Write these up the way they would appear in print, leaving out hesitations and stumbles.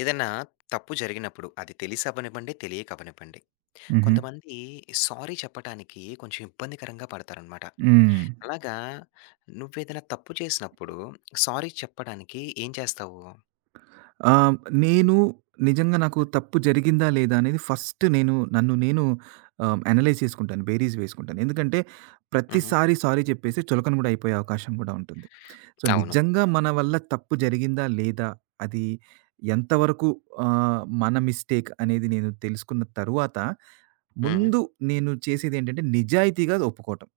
ఏదైనా తప్పు జరిగినప్పుడు అది తెలిసి అవ్వనివ్వండి, తెలియక అవ్వనివ్వండి. హుహు. కొంతమంది సారీ చెప్పటానికి కొంచెం ఇబ్బందికరంగా పడతారనమాట. హ్మ్. అలాగా నువ్వేదైనా తప్పు చేసినప్పుడు సారీ చెప్పడానికి ఏం చేస్తావు? ఆహ్, నేను నిజంగా నాకు తప్పు జరిగిందా లేదా అనేది ఫస్ట్ నన్ను నేను అనలైజ్ చేసుకుంటాను. బేరీజ్ వేసుకుంటాను. ఎందుకంటే హుహు. ప్రతిసారి సారీ చెప్పేసి చులకన కూడా అయిపోయే అవకాశం కూడా ఉంటుంది. సో, అవును. నిజంగా మన వల్ల తప్పు జరిగిందా లేదా? అది ఎంతవరకు మన మిస్టేక్ అనేది నేను తెలుసుకున్న తరువాత హ్మ్. ముందు నేను చేసేదేంటంటే నిజాయితీగా ఒప్పుకోవటం.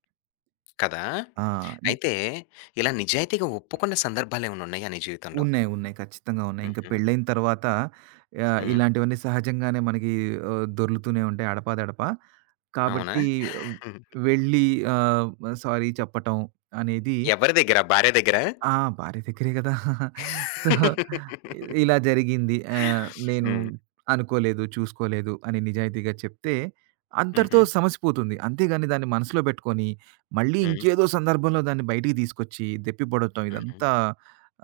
కదా! ఆ! అయితే ఇలా నిజాయితీగా ఒప్పుకున్న సందర్భాలేమన్నా ఉన్నాయా నీ జీవితంలో? ఉన్నాయి. ఉన్నాయి. ఖచ్చితంగా ఉన్నాయి. ఇంక హుహు. పెళ్ళైన తర్వాత హ్మ్. ఇలాంటివన్నీ సహజంగానే మనకి దొర్లుతూనే ఉంటాయి అడపాదడపా. అవునా? కాబట్టి, హ్మ్. వెళ్లి ఆహ్, సారీ చెప్పటం అనేది ఎవరి దగ్గర? భార్య దగ్గర? ఆ! భార్య దగ్గరే గదా! సో, ఇలా జరిగింది. నేను హ్మ్. అనుకోలేదు, చూసుకోలేదు అని నిజాయితీగా చెప్తే అంతటితో హుహు. సమస్య పోతుంది. అంతేగాని దాన్ని మనసులో పెట్టుకొని, మళ్ళీ హ్మ్. ఇంకేదో సందర్భంలో దాన్ని బయటికి తీసుకొచ్చి దెప్పిపొడటం హుహు. ఇదంతా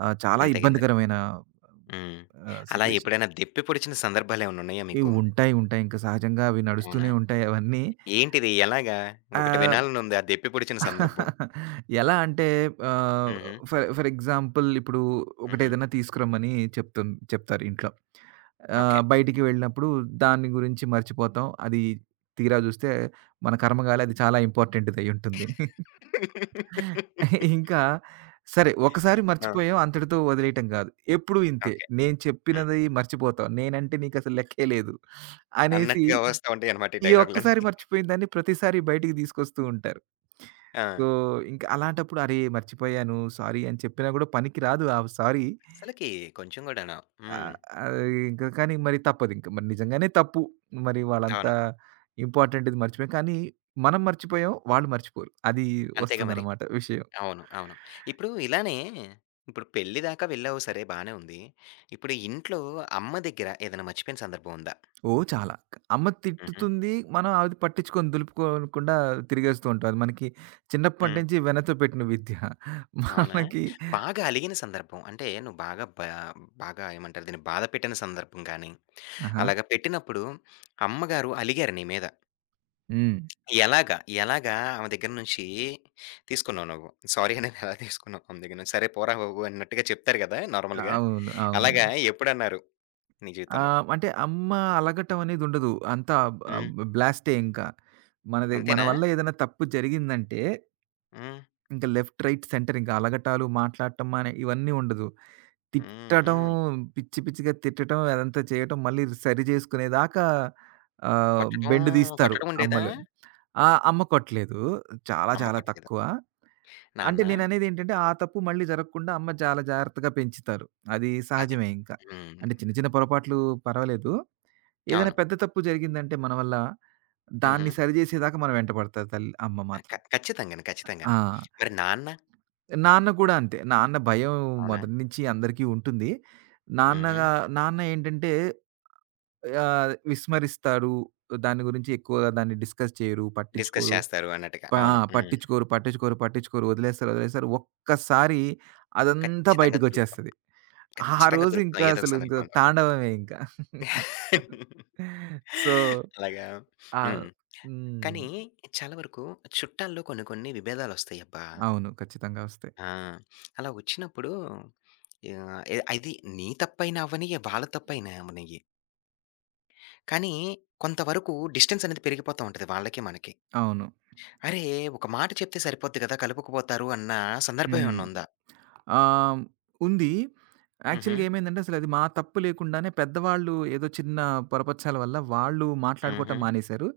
చాలా అంతేగా మరి. ఇబ్బందికరమైన హ్మ్. అలా సిట్యుయేషన్. ఎప్పుడైనా దెప్పి పొడిచిన సందర్భాలేమన్నున్నాయా ఇవి మీకు? ఉంటాయి, ఉంటాయి. ఇంకా సహజంగా అవి అవునా? నడుస్తూనే ఉంటాయి అవన్నీ. ఏంటిది? ఎలాగా? ఒకటి ఆహ్ వినాలనుంది ఆ దెప్పి పొడిచిన సందర్భం. ఎలా అంటే ఆహ్, హుహు. ఫర్ ఫర్ ఎగ్జాంపుల్ ఇప్పుడు హుహు. ఒకటేదైనా తీసుకురమ్మని చెప్తారు ఇంట్లో. ఓకే. బయటికి వెళ్ళినప్పుడు దాని గురించి మర్చిపోతాం. అది తీరా చూస్తే మన కర్మగాలి అది చాలా ఇంపార్టెంట్‌ది అయ్యుంటుంది. ఇంకా సరే ఒకసారి ఆ! మర్చిపోయాం అంతటితో వదిలేయటం కాదు. ఎప్పుడూ ఇంతే. ఓకే. నేను హ్మ్. చెప్పినది మర్చిపోతావు. నేనంటే నీకసలు లెక్కే లేదు అనేసి అన్నట్టుగా వస్తా ఉంటాయనమాట ఈ ఈ డైలాగులన్నీ. ఒక్కసారి మర్చిపోయిన దాన్ని ప్రతిసారి బయటికి తీసుకొస్తూ ఉంటారు. ఆ! సో, ఇంక అలాంటప్పుడు అరే! మర్చిపోయాను సారీ అని చెప్పినా గూడా పనికి రాదు ఆ సారీ. అసలకి కొంచెం గూడాను. హ్మ్. ఆహ్, అది ఇంక కానీ మరి తప్పదింక. మరి నిజంగానే తప్పు. మరి వాళ్ళంతా అవును. ఇంపార్టెంట్‌ది మర్చిపోయాం. కానీ మనం మర్చిపోయాం, వాళ్ళు మర్చిపోరు. అది అంతేగా మరి. వస్తుందనమాట విషయం. అవును. అవును. ఇప్పుడు ఇలానే ఇప్పుడు పెళ్లి దాకా వెళ్ళావు సరే బానే ఉంది. ఇప్పుడు ఇంట్లో అమ్మ దగ్గర ఏదైనా మర్చిపోయిన సందర్భం ఉందా? ఓహ్! చాలా. అమ్మ హుహు. తిట్టుతుంది. మనం అది పట్టించుకొని దులుపుకోకుండా తిరిగేస్తూ ఉంటాం. అది మనకి చిన్నప్పటి హ్మ్. నుంచి వెనతో పెట్టిన విద్య. అవునా? మనకి బాగా అలిగిన సందర్భం అంటే నువ్వు బాగా బాగా ఏమంటారు దీన్ని? బాధ పెట్టిన సందర్భం గానీ, ఆహా! అలాగా పెట్టినప్పుడు అమ్మగారు అలిగారు నీ మీద. హ్మ్. ఎలాగా? ఎలాగా ఆమె దగ్గర నుంచి తీసుకున్నావు నువ్వు? సారీ అనేది ఎలా తీసుకున్నావు ఆమె దగ్గర నుంచి? సరే పోరా బాబు అన్నట్టుగా చెప్తారు గదా! నార్మల్‌గా. అవును. అవును. అలాగా ఎప్పుడన్నారు నీ జీవితంలో? అంటే అమ్మ అలగటం అనేదుండదు. అంతా ఆహ్, హ్మ్. బ్లాస్టే ఇంకా. మనది మన అంతేనా? వల్ల ఏదైనా తప్పు జరిగిందంటే, హ్మ్. ఇంక లెఫ్ట్, రైట్, సెంటర్ ఇంక అలగటాలు, మాట్లాడటం అనే ఇవన్నీ ఉండదు. హ్మ్. తిట్టడం, హ్మ్. పిచ్చి పిచ్చిగా తిట్టడం, అదంతా చేయటం, మళ్ళీ సరి చేసుకునేదాకా కొట్టడం, బెండు తీస్తారు కొట్టడం ఉండేదా? అమ్మలు. ఆ! అమ్మ కొట్టలేదు. చాలా అమ్మ చాలా కొట్టలేదా? తక్కువ. అంటే నాన్న నేననేదేంటంటే, ఆ తప్పు మళ్ళీ జరగకుండా అమ్మ చాలా జాగ్రత్తగా పెంచుతారు. అది అది. సహజమే ఇంకా. హ్మ్. అంటే చిన్న చిన్న పొరపాట్లు పర్వాలేదు. ఏదైనా అవును. పెద్ద తప్పు జరిగిందంటే మన వల్ల, హుహు. దాన్ని సరిజేసేదాకా మన వెంట పడతారు తల్ అమ్మ ఆ! మాత్రం. ఖచ్చితంగాను. ఖచ్చితంగాను. ఆ! మరి నాన్న నాన్న కూడా అంతే. నాన్న భయం అవునా? మొదటి నుంచి అందరికీ ఉంటుంది. హుహు. నాన్నగా నాన్న ఏంటంటే విస్మరిస్తారు. దాని గురించి ఎక్కువగా దాన్ని డిస్కస్ చేయరు. డిస్కస్ పట్టించుకోరు. చేస్తారు అన్నట్టుగా. ఆ! అవును. హ్మ్. పట్టించుకోరు, పట్టించుకోరు, పట్టించుకోరు. వదిలేస్తారు, వదిలేస్తారు. ఒక్కసారి అదంతా ఖచ్చితంగా దొరుకుతాం. బయటికొచ్చేస్తది. ఆ ఖచ్చితంగా రోజు దొరుకుతాం ఇంకా ఏదో ఒక అసలు ఇంకా సందర్భంలో. తాండవమే ఇంకా. సో, అలాగా ఆ! హ్మ్. హ్మ్. కానీ చాలా వరకు చుట్టాల్లో కొన్ని కొన్ని విభేదాలొస్తాయబ్బా! అవును. ఖచ్చితంగా వస్తాయి. ఆ! అలా వచ్చినప్పుడు ఎ అది నీ తప్పైనా అవ్వనియ్యి, వాళ్ళ తప్పైనా అవ్వనియ్యి. కానీ కొంతవరకు డిస్టెన్స్ అనేది పెరిగిపోతా ఉంటది వాళ్ళకి మనకి. అవును. అరే! ఒక మాట చెప్తే సరిపోద్ది కదా! కలుపుకుపోతారు అన్న సందర్భం హ్మ్. ఏమన్నా ఉందా? ఆహ్, ఉంది. హుహు. యాక్చువల్‌గా ఏమైందంటే అసలది మా తప్పు లేకుండానే పెద్దవాళ్ళు ఏదో చిన్న పొరపచ్చాల వల్ల వాళ్ళు మాట్లాడుకోవటం హుహు. మానేశారు.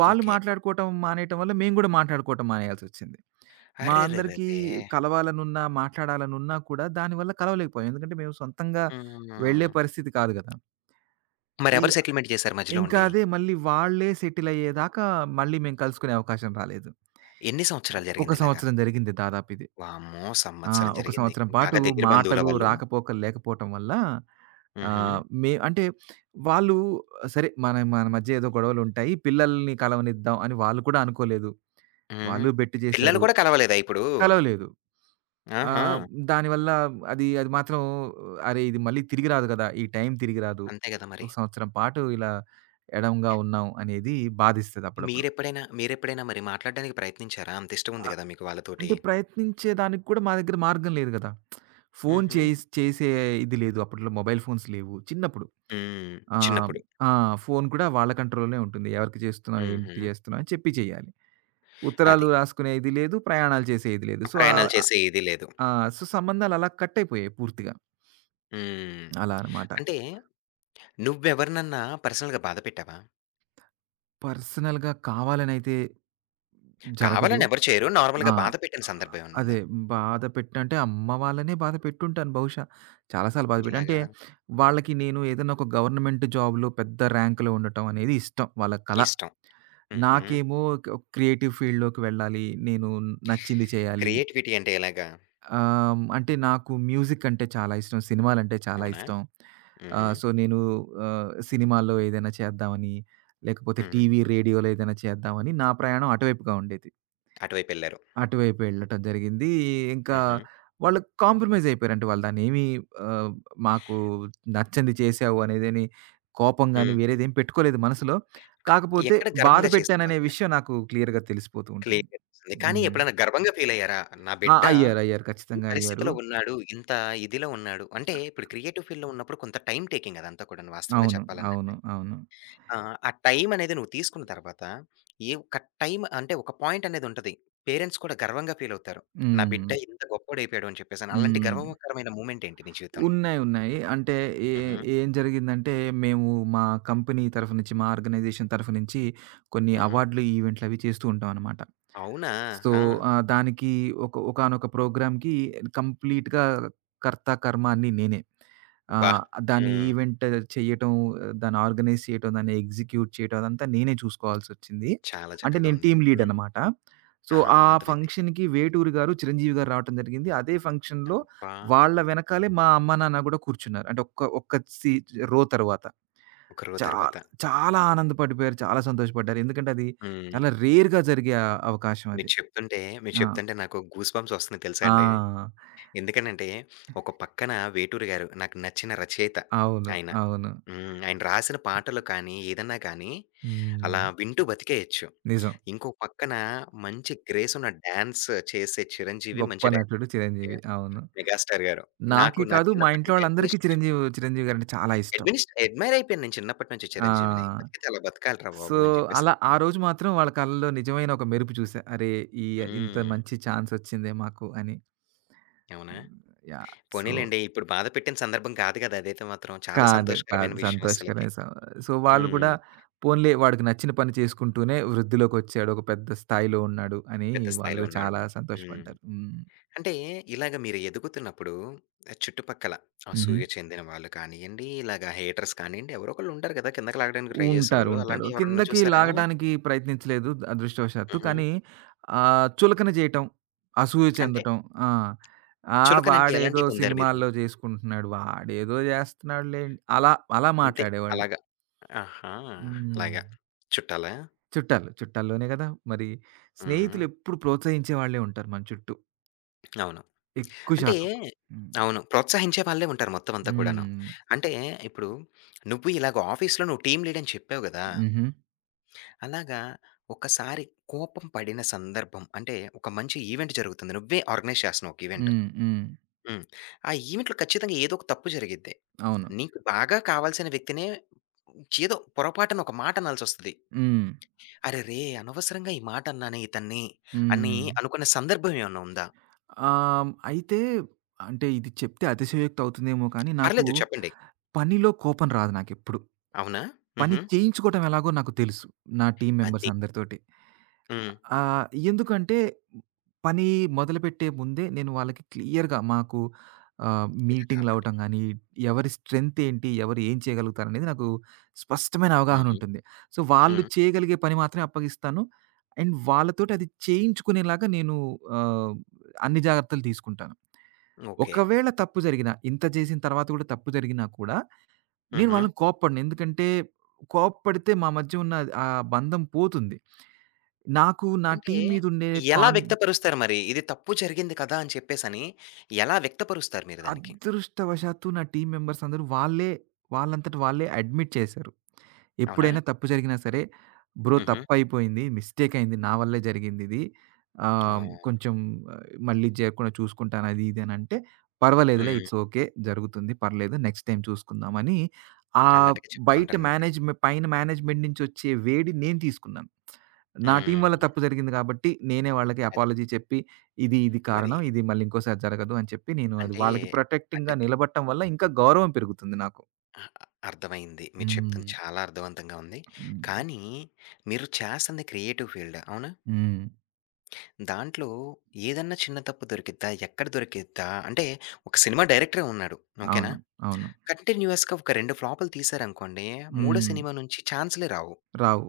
వాళ్ళు ఓకే. మాట్లాడుకోవటం మానేయటం వల్ల మేము గూడా మాట్లాడుకోవటం మానేయాల్సొచ్చింది. మా అందరికీ అరెరెరెరే! కలవాలనున్నా, మాట్లాడాలనున్నా కూడా దానివల్ల కలవలేకపోయాం. ఎందుకంటే మేము సొంతంగా హ్మ్. వెళ్ళే పరిస్థితి కాదు గదా! ఈ మరెవరు సెటిల్‌మెంట్ చేశారు మధ్యలో ఇంకా ఉండి? అదే మళ్ళీ వాళ్ళే సెటిల్ అయ్యేదాకా మళ్ళీ మేము కలుసుకునే అవకాశం రాలేదు. ఎన్ని సంవత్సరాలు ఒక జరిగిందిలాగా? సంవత్సరం జరిగింది దాదాపు ఇది. వామ్మో! ఆ! సంవత్సరం ఒక జరిగింది. సంవత్సరం పాటు బాగా దగ్గర బంధువులా మాటలు వాళ్ళు? రాకపోకలు లేకపోవటం వల్ల హుహు. అంటే వాళ్ళు సరే మన మన మధ్య ఏదో గొడవలుంటాయి. పిల్లల్ని కలవనిద్దాం అని వాళ్ళు కూడా అనుకోలేదు. హ్మ్. వాళ్ళు బెట్ పిల్లలు చేశారు. కూడా కలవలేదా ఇప్పుడు? కలవలేదు. ఆహా! ఆహ్, దానివల్ల అది అది మాత్రం అరే! ఇది మళ్ళీ తిరిగి రాదు కదా! ఈ టైం తిరిగి రాదు. అంతే గదా మరి. ఒక సంవత్సరం పాటు ఇలా ఎడంగా ఉన్నాం అనేది బాధిస్తది అప్పుడప్పుడు. మీరెప్పుడైనా మీరెప్పుడైనా మరి మాట్లాడడానికి ప్రయత్నించారా? అంత ఇష్టం ఉంది గదా మీకు వాళ్ళతోటి? అంటే ప్రయత్నించే దానికి కూడా మా దగ్గర మార్గం లేదు గదా! ఫోన్ హుహు. చేస్ చేసే ఇది లేదు. అప్పట్లో మొబైల్ ఫోన్స్ లేవు. చిన్నప్పుడు. హ్మ్. ఆహ్, చిన్నప్పుడు. ఆ! ఫోను కూడా వాళ్ళ కంట్రోల్‌లోనే ఉంటుంది. ఎవరికి చేస్తున్నావు? ఏంటి హుహు. చేస్తున్నావు? అని చెప్పి చేయాలి. ఉత్తరాలు అది. రాసుకునే ఇది లేదు. ప్రయాణాలు చేసే ఇది లేదు. సో, ప్రయాణాలు చేసే ఇది లేదు. ఆ! సో, సంబంధాలు అలా కట్ అయిపోయాయి పూర్తిగా. హ్మ్. అలా అన్నమాట. అంటే నువ్వెవరినన్నా పర్సనల్‌గా బాధ పెట్టావా? పర్సనల్‌గా కావాలనైతే జరగదు. కావాలని ఎవరు చేయరు. ఆ! నార్మల్‌గా బాధ పెట్టిన సందర్భం ఏమన్నా ఉందా? అదే బాధ పెట్టంటే అమ్మ వాళ్ళనే బాధ పెట్టుంటాను బహుశా. చాలా సార్లు బాధ పెట్టా. అంటే ఇలాగా వాళ్ళకి నేను ఏదైనా ఒక గవర్నమెంట్ జాబ్‌లో పెద్ద ర్యాంక్‌లో ఉండటం అనేది ఇష్టం. వాళ్ళ కల. ఇష్టం. హుహు. నాకేమో క్ క్రియేటివ్ ఫీల్డ్‌లోకి వెళ్ళాలి. నేను నచ్చింది చేయాలి. క్రియేటివిటీ అంటే ఎలాగా? అంటే నాకు మ్యూజిక్ అంటే చాలా ఇష్టం. సినిమాలంటే చాలా అవునా? ఇష్టం. హుహు. సో, నేను సినిమాల్లో ఏదైనా చేద్దామని, లేకపోతే హ్మ్. టీవీ, రేడియోలో ఏదైనా చేద్దామని నా ప్రయాణం అటువైపుగా ఉండేది. అటువైపెళ్లారు. అటువైపు వెళ్ళటం జరిగింది. ఇంకా హుహు. వాళ్ళు కాంప్రమైజ్ అయిపోయారంటే వాళ్ళు దాన్నేమి ఆహ్, మాకు నచ్చనిది చేశావు అనేదని కోపం గాని, హ్మ్. వేరేదేం పెట్టుకోలేదు మనసులో. కాకపోతే ఎక్కడ బాధ గర్వంగా చేసారు పెట్టాననే వాళ్ళని? విషయం నాకు క్లియర్‌గా తెలిసిపోతూ ఉంటుంది. క్లియర్‌గా తెలిసింది. కానీ హ్మ్. ఎప్పుడైనా గర్వంగా ఫీలయ్యారా? నా ఆ! బిడ్డ అయ్యారు. అయ్యారు. ఈ ఖచ్చితంగా అయ్యారు. పరిస్థితిలో ఉన్నాడు. ఇంత ఇదిలో ఉన్నాడు. అంటే ఇప్పుడు క్రియేటివ్ ఫీల్డ్‌లో ఉన్నప్పుడు కొంత టైమ్ టేకింగ్ అదంతా కూడాను వాస్తవంగా అవును. అవును. చెప్పాలనంటే. అవును. ఆ! ఆ టైమనేది నువ్వు తీసుకున్న తర్వాత, ఒక టైమ్ అంటే ఒక పాయింట్ అనేదుంటది. పేరెంట్స్ కూడా గర్వంగా ఫీలవుతారు. నా హ్మ్. బిడ్డ ఇంత గొప్పోడయిపోయాడు అని చెప్పేసని. అలాంటి హ్మ్. గర్వకరమైన మూమెంట్ ఏంటి నీ జీవితంలో? ఉన్నాయి. ఉన్నాయి. అంటే ఏ హుహు. ఏం జరిగిందంటే, మేము మా కంపెనీ తరఫు నుంచి, మా ఆర్గనైజేషన్ తరఫు నుంచి కొన్ని హుహు. అవార్డులు, ఈవెంట్లు అవి చేస్తూ ఉంటాం అనమాట. అవునా! సో, ఆ! దానికి ఒకానొక ప్రోగ్రామ్‌కి కంప్లీట్‌గా కర్త, కర్మ అన్నీ నేనే. అబ్బా! ఆహ్, దాని హ్మ్. ఈవెంట్ చేయటం, దాన్ని ఆర్గనైజ్ చేయటం, దాన్ని ఎగ్జిక్యూట్ చేయటం అదంతా నేనే చూసుకోవాల్సొచ్చింది. చాలా అంటే చక్కగా నేను ఉంది. టీమ్ లీడ్ హ్మ్. అనమాట. సో, ఆహా! ఆ అర్థమైంది. ఫంక్షన్‌కి వేటూరి గారు, చిరంజీవి గారు రావటం జరిగింది. అదే ఫంక్షన్‌లో అబ్బా! వాళ్ళ వెనకాలే మా అమ్మ, నాన్న గూడా కూర్చున్నారు. అంటే ఒక్క ఒక్క సీ రో తరువాత. ఒక రోజు చాలా, తర్వాత. చాలా ఆనందపడిపోయారు. చాలా సంతోషపడ్డారు. ఎందుకంటే అది హ్మ్. చాలా రేర్‌గా జరిగే అవకాశం మీరు అది. చెప్తుంటే, మీరు ఆ! చెప్తుంటే నాకు గూస్ బంప్స్ వస్తున్నాయి తెలుసా అండి. ఆ! ఎందుకనంటే, ఒక పక్కన 'వేటూరి' గారు నాకు నచ్చిన రచయిత అవును. ఆయన. అవును. హ్మ్. ఆయన రాసిన పాటలు కానీ, ఏదన్నా కానీ హ్మ్. అలా వింటూ బతికేయొచ్చు. నిజం. ఇంకో పక్కన మంచి గ్రేస్ ఉన్న డాన్స్ చేసే 'చిరంజీవి' గొప్ప మంచి నటుడు డాన్సే చిరంజీవి. అవును. 'మెగాస్టార్' గారు. నాకు నాకే నా కాదు మా చిన్నప్పటి ఇంట్లో నుంచి వాళ్ళందరికీ అడ్మినిస్ట్రేషన్ చిరంజీవి చిరంజీవి గారంటే చాలా ఇష్టం. అడ్మినిస్ట్ అడ్మైర్ అయిపోయాను నేను చిన్నప్పటి నుంచి 'చిరంజీవిని.' ఆ! బతికితే అలా బతకాలిరా సో, బాబు! అని చెప్పేసి అలా ఆ అనుకుని. రోజు మాత్రం వాళ్ళ కళ్ళలో నిజమైన ఒక మెరుపు చూసా. అరే! ఈ ఇంత హ్మ్. మంచి ఛాన్స్ ఒచ్చిందే మాకు అని. అవునా? యాహ్! సో పోనీలెండి. ఇప్పుడు బాధ పెట్టిన సందర్భం కాదు గదా! అదైతే మాత్రం. చాలా కాదు. కాదు. సంతోషకరమైన విషయం అస్సలకి. సంతోషకరమైన సో, వాళ్ళు హ్మ్. కూడా పోన్లే వాడికి నచ్చిన పని చేసుకుంటూనే వృద్ధిలోకొచ్చాడు. ఒక పెద్ద స్థాయిలో ఉన్నాడు అని పెద్ద వాళ్ళు స్థాయిలో కూడా ఉన్నాడు. చాలా హ్మ్. సంతోషపడ్డారు. హ్మ్. అంటే ఇలాగ మీరు ఎదుగుతున్నప్పుడు ఆ చుట్టుపక్కల హుహు. అసూయ చెందిన వాళ్ళు కానియండి, ఇలాగ హేటర్స్ కానియండి, ఎవరో ఒకళ్ళు ఉంటారు కదా! కిందకి లాగడానికి ట్రై ఉంటారు. చేసేవాళ్ళు. ఉంటారు. అలాంటివి ఎవరన్నా కిందకి చూసారా? లాగడానికి ప్రయత్నించలేదు అదృష్టవశాత్తు. హుహు. కానీ చులకన చేయటం, అసూయ అంటే చెందటం. ఆ! ఆ! చులకన అంటే వాడేదో ఎలాంటివి పొందారు మీరు? సినిమాల్లో చేసుకుంటున్నాడు. వాడేదో చేస్తున్నాడులే అలా అలా అంతే మాట్లాడేవాళ్ళు. అలాగా. ఆహా! హ్మ్. అలాగా. చుట్టాలా? చుట్టాలు. చుట్టాల్లోనే గదా! మరి హ్మ్. స్నేహితులెప్పుడు ప్రోత్సహించే వాళ్ళే ఉంటారు మన చుట్టూ అవును. ఎక్కువ అంటే శాతం. హ్మ్. అవును. ప్రోత్సహించే వాళ్ళే ఉంటారు మొత్తం అంతా కూడాను. హ్మ్. అంటే ఇప్పుడు నువ్వు ఇలాగ ఆఫీస్‌లో నువ్వు టీమ్ లీడ్ అని చెప్పావు గదా! హుహు. అలాగా ఒకసారి కోపం పడిన సందర్భం అంటే, ఒక మంచి ఈవెంట్ జరుగుతుంది. నువ్వే ఆర్గనైజ్ చేస్తున్నావు ఒక ఈవెంట్. హ్మ్. హ్మ్. హ్మ్. ఆ ఈవెంట్‌లో ఖచ్చితంగా ఏదో ఒక తప్పు జరిగిద్ది. అవును. నీకు బాగా కావాల్సిన వ్యక్తినే ఏదో పొరపాటున ఒక మాట అనాల్సొస్తది. హ్మ్. "అరెరే! అనవసరంగా ఈ మాట అన్నానే ఇతన్ని" అని హ్మ్. అనుకున్న సందర్భం ఏమన్నా ఉందా? అయితే అంటే ఇది చెప్తే అతిశయోక్తి అవుతుందేమో కానీ నాకు పర్లేదు చెప్పండి. పనిలో కోపం రాదు నాకెప్పుడు. అవునా? పని హుహు. చేయించుకోవటం ఎలాగో నాకు తెలుసు. నా టీమ్ మెంబర్స్ అది. అందరితోటి. హ్మ్. ఎందుకంటే పని మొదలుపెట్టే ముందే నేను వాళ్ళకి క్లియర్‌గా మాకు ఇలా కాబట్టి. మీటింగ్‌లవ్వటం గాని, ఎవరి స్ట్రెంత్ ఏంటి? ఎవరు ఏం చేయగలుగుతారనేది నాకు స్పష్టమైన హుహు. అవగాహనుంటుంది. సో, వాళ్ళు హ్మ్. చేయగలిగే పని మాత్రమే అప్పగిస్తాను. అండ్ వాళ్ళతోటి అది చేయించుకునేలాగా నేను ఆహ్, అన్ని జాగ్రత్తలు తీసుకుంటాను. ఓకే. ఒకవేళ తప్పు జరిగినా, ఇంత చేసిన తర్వాత గూడా తప్పు జరిగినా కూడా, నేను హుహు. వాళ్ళని కోప్పడను. ఎందుకంటే, కోప్పడితే మా మధ్య ఉన్న ఆ బంధం పోతుంది. నాకు నా అంటే టీమ్ మీదుండే ఎలా కాన్ వ్యక్తపరుస్తారు మరి? ఇది తప్పు జరిగింది కదా! అని చెప్పేసని ఎలా వ్యక్తపరుస్తారు మీరు దానికి? అదృష్టవశాత్తు నా టీమ్ మెంబర్స్ అందరూ వాళ్ళంతట వాళ్ళే అడ్మిట్ చేశారు. అవునా? ఎప్పుడైనా తప్పు జరిగినా సరే, "బ్రో హుహు. తప్పయిపోయింది. మిస్టేక్ అయింది. నా వల్లే జరిగిందిది. ఆ! కొంచెం ఆ, మళ్ళీ జరగకుండా చూసుకుంటాను" అది ఇది అనంటే, "పర్వాలేదులే. హ్మ్. It's okay. జరుగుతుంది. పర్లేదు. నెక్స్ట్ టైమ్ చూసుకుందాం" అని ఆ అన్నట్టుగా చెప్తూ బయట ఉంటారనమాట. మేనేజ్‌మె పైన మేనేజ్‌మెంట్ నుంచొచ్చే వేడి నేను తీసుకున్నాను. నా టీమ్ వల్ల హ్మ్. తప్పు జరిగింది కాబట్టి, నేనే వాళ్ళకి అది. అపాలజీ చెప్పి, ఇది ఇది మరి కారణం. ఇది మళ్ళీ ఇంకోసారి జరగదు అని చెప్పి, నేను అది అంటే, వాళ్ళకి అంటే ప్రొటెక్టింగ్‌గా నిలబడటం వల్ల ఇంకా గౌరవం పెరుగుతుంది నాకు. అహ్, అర్థమైంది. మీరు హ్మ్. చెప్తుంది చాలా అర్థవంతంగా ఉంది. హ్మ్. కానీ మీరు చేస్తుంది క్రియేటివ్ ఫీల్డ్. అవునా? హ్మ్. దాంట్లో ఏదన్నా చిన్న తప్పు దొరికిద్దా? ఎక్కడ దొరికిద్దా? అంటే ఒక సినిమా డైరెక్టరే ఉన్నాడు. ఓకేనా? అవును. అవును. కంటిన్యూయస్‌గా ఒక 2 ఫ్లాపులు తీశారనుకోండి, మూడో హ్మ్. సినిమా నుంచి ఛాన్సులే రావు. రావు.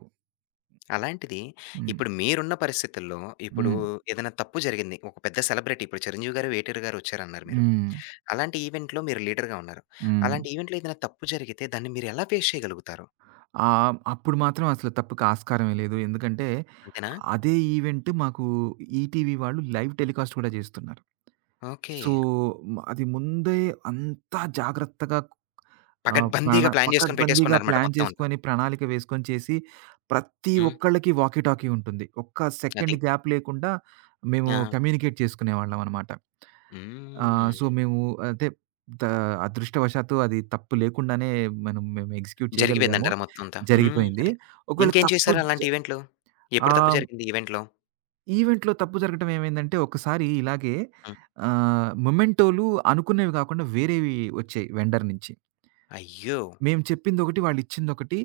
అలాంటిది హ్మ్. ఇప్పుడు మీరున్న పరిస్థితుల్లో, ఇప్పుడు హ్మ్. ఏదైనా తప్పు జరిగింది. ఒక పెద్ద సెలబ్రిటీ ఇప్పుడు 'చిరంజీవి' గారు, 'ఎన్టీఆర్' గారు ఒచ్చారన్నారు మీరు. హ్మ్. అలాంటి ఈవెంట్‌లో మీరు లీడర్‌గా ఉన్నారు. హ్మ్. అలాంటి ఈవెంట్‌లో ఏదైనా తప్పు జరిగితే దాన్ని మీరు ఎలా ఫేస్ చేయగలుగుతారు? అప్పుడు మాత్రం అసలు తప్పుకి ఆస్కారమే లేదు. ఎందుకంటే, అంతేనా? అదే ఈవెంట్ మాకు ఈటీవీ వాళ్ళు లైవ్ టెలికాస్ట్ కూడా చేస్తున్నారు. ఓకే. సో, అది ముందే అంతా జాగ్రత్తగా ఆ! పకడ్బందీగా ప్లాన్ జేసుకొని పకడ్బందీగా పెట్టేసుకున్నారన్నమాట ప్లాన్ మొత్తం అంతా. చేసుకొని, ప్రణాళిక వేసుకొని చేసి, ప్రతి హ్మ్. ఒక్కళ్ళకి వాకీ టాకీ ఉంటుంది. ఒక్క అది. సెకండ్ గ్యాప్ లేకుండా మేము ఆ! కమ్యూనికేట్ చేసుకునేవాళ్ళమనమాట. సో, హ్మ్. మేము అదే ద అదృష్టవశాత్తు అది తప్పు లేకుండానే మేము ఎగ్జిక్యూట్ చేయగలిగాము. జరిగిపోయిందంటారా మొత్తం అంతా? హ్మ్. జరిగిపోయింది. అది. ఒకవేళ ఇంకేం తప్పు చేశారు జ అలాంటి ఈవెంట్‌లో? ఎప్పుడు తప్పు ఆహ్, జరిగింది ఈవెంట్‌లో? ఈవెంట్‌లో తప్పు జరగటం ఏమైందంటే ఒకసారి ఇలాగే హ్మ్. మొమెంటోలు అనుకున్నవి గాకుండా వేరేవి వచ్చాయి వెండర్ నుంచి. అయ్యో! మేము చెప్పిందొకటి, వాళ్ళిచ్చిందొకటి.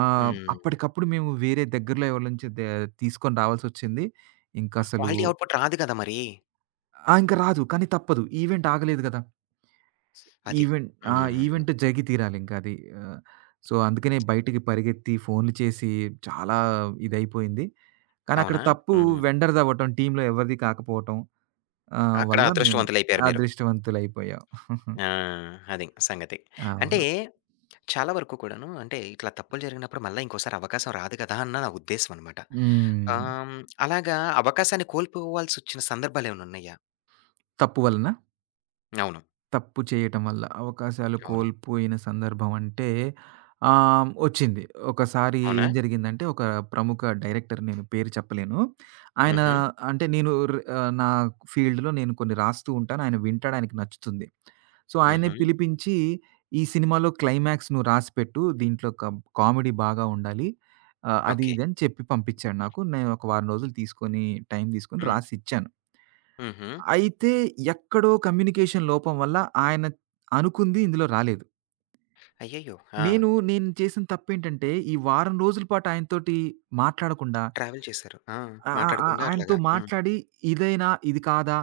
హ్మ్. అప్పటికప్పుడు మేము వేరే దగ్గరలో ఎవళ్ళనుంచి తీసుకొని రావాల్సొచ్చింది. ఇంకసలు క్వాలిటీ అవుట్‌పుట్ రాదు గదా మరి. ఆ! ఇంక రాదు. కానీ తప్పదు. ఈవెంట్ ఆగలేదు గదా! అది. ఈవెంట్ ఆ! హ్మ్. ఈవెంట్ జరిగి తీరాలింక అది. ఆహ్, సో, అందుకనే బయటికి పరిగెత్తి ఫోన్లు చేసి చాలా ఇదయిపోయింది. కానీ అక్కడ అవునా? తప్పు హ్మ్. వెండర్‌దవ్వటం, టీమ్‌లో ఎవరిది కాకపోవటం అక్కడ వల్ల మేము అదృష్టవంతులైపోయారు మీరు. అదృష్టవంతులయిపోయాం. ఆ! అది సంగతి. అంటే అవును. చాలా వరకు కూడాను అంటే ఇట్లా తప్పులు జరిగినప్పుడు మళ్ళా ఇంకోసారి అవకాశం రాదు కదా! అన్న నా ఉద్దేశ్యం అనమాట. ఆహ్, హ్మ్. హ్మ్, అలాగా అవకాశాన్ని కోల్పోవాల్సొచ్చిన సందర్భాలేమైనా ఉన్నాయా? తప్పు వలన? అవును. తప్పు చేయటం వల్ల అవకాశాలు అవును. కోల్పోయిన సందర్భం అంటే వచ్చింది. ఒకసారి అవునా? ఏం జరిగిందంటే ఒక ప్రముఖ డైరెక్టర్ నేను పేరు చెప్పలేను. ఆయన హుహు. అంటే నేను నా ఫీల్డ్‌లో నేను కొన్ని రాస్తూ ఉంటాను. ఆయన వింటాడు. ఆయనకి నచ్చుతుంది. సో, ఆయన్ని హుహు. పిలిపించి ఈ సినిమాలో క్లైమాక్స్ నువ్వు రాసిపెట్టు. దీంట్లో కామెడీ బాగా ఉండాలి. అది ఓకే. ఇది అని చెప్పి పంపించాడు నాకు. నేను ఒక వారం రోజులు తీసుకొని టైం తీసుకొని హ్మ్. రాసిచ్చాను. హుహు. అయితే ఎక్కడో కమ్యూనికేషన్ లోపం వల్ల ఆయన అనుకుంది ఇందులో రాలేదు. అయ్యయ్యో! ఆ! నేను చేసిన తప్పేంటంటే ఈ వారం రోజుల పాటు ఆయనతోటి మాట్లాడకుండా ట్రావెల్ చేశారు. ఆ! ఆహ్, ఆహ్, ఆహ్, మాట్లాడకుండా ఆయనతో అట్లాగా. హ్మ్. మాట్లాడి ఇదేనా? ఇది కాదా?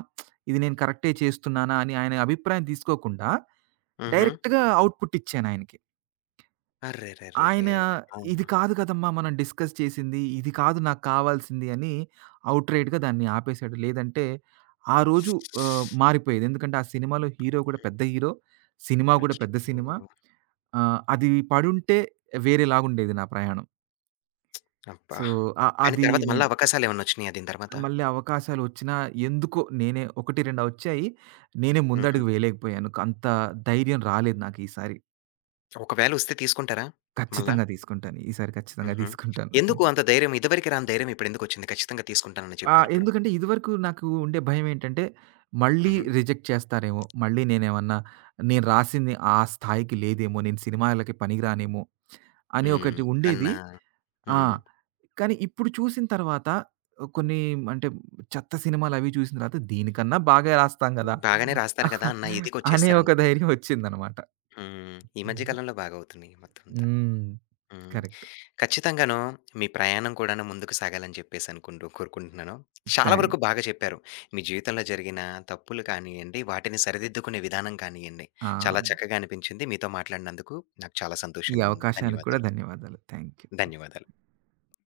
ఇది నేను కరెక్టే చేస్తున్నానా? అని ఆయన అభిప్రాయం తీసుకోకుండా హుహు. డైరెక్ట్‌గా అవుట్‌పుట్ ఇచ్చాను ఆయనకి. అర్రెరెరెరే! ఆయన "ఇది అవునా? కాదు కదమ్మా! మనం డిస్కస్ చేసింది. ఇది కాదు నాకు కావాల్సింది" అని ఔట్‌రైట్‌గా దాన్ని ఆపేసాడు. లేదంటే ఆ రోజు మారిపోయేది. ఎందుకంటే ఆ సినిమాలో హీరో కూడా పెద్ద హీరో. సినిమా కూడా పెద్ద సినిమా. అయ్యో! అది పడుంటే వేరేలాగుండేది నా ప్రయాణం. అబ్బా! సో, కానీ అది తర్వాత మళ్ళా నేను అవకాశాలేమన్నొచ్చినియా దీని తర్వాత? మళ్ళీ అవకాశాలొచ్చినా ఎందుకో నేనే 1, 2 వచ్చాయి. నేనే హుహు. ముందడుగు వేయలేకపోయాను. అంత ధైర్యం రాలేదు నాకు ఈసారి. ఒకవేళ వస్తే తీసుకుంటారా? మళ్ళా? ఖచ్చితంగా తీసుకుంటాను. ఈసారి ఖచ్చితంగా హుహు. తీసుకుంటాను. ఎందుకు అంత ధైర్యం? ఇదివరకి రాని ధైర్యం ఇప్పుడెందుకొచ్చింది? ఖచ్చితంగా తీసుకుంటానని ఆ! చెప్పారిప్పుడు. ఎందుకంటే ఇదివరకు నాకు ఉండే భయమేంటంటే, మళ్ళీ హుహు. రిజెక్ట్ చేస్తారేమో! మళ్ళీ నేనేమన్నా నేను రాసింది ఆ స్థాయికి లేదేమో! నేను సినిమాలకి పనికిరానేమో! అని హ్మ్. ఒకటి అన్న ఉండేది. ఆ! హ్మ్. కానీ ఇప్పుడు చూసిన తర్వాత కొన్ని అంటే చెత్త సినిమాలవి చూసిన తర్వాత దీనికన్నా బాగా రాస్తాం గదా! బాగానే రాస్తారు గదా! అన్న అనే ఒక ఇదికొచ్చేసారనమాట. ధైర్యం వచ్చిందనమాట. హ్మ్. ఈ మధ్య కాలంలో బాగా అవుతున్నాయి మొత్తం అంతా. హ్మ్. హ్మ్. కరెక్ట్. ఖచ్చితంగాను. మీ ప్రయాణం కూడాను ముందుకు సాగాలని చెప్పేసి అనుకుంటూ కోరుకుంటున్నాను. చాలా థాంక్ వరకు బాగా చెప్పారు. మీ జీవితంలో జరిగిన తప్పులు కానియ్యండి, వాటిని సరిదిద్దుకునే విధానం కానియ్యండి, ఆ! చాలా చక్కగా అనిపించింది. మీతో మాట్లాడినందుకు నాకు చాలా ఈ సంతోషంగా ఉంది. అవకాశానికి కూడా ధన్యవాదాలు. ధన్యవాదాలు. Thank you. ధన్యవాదాలు.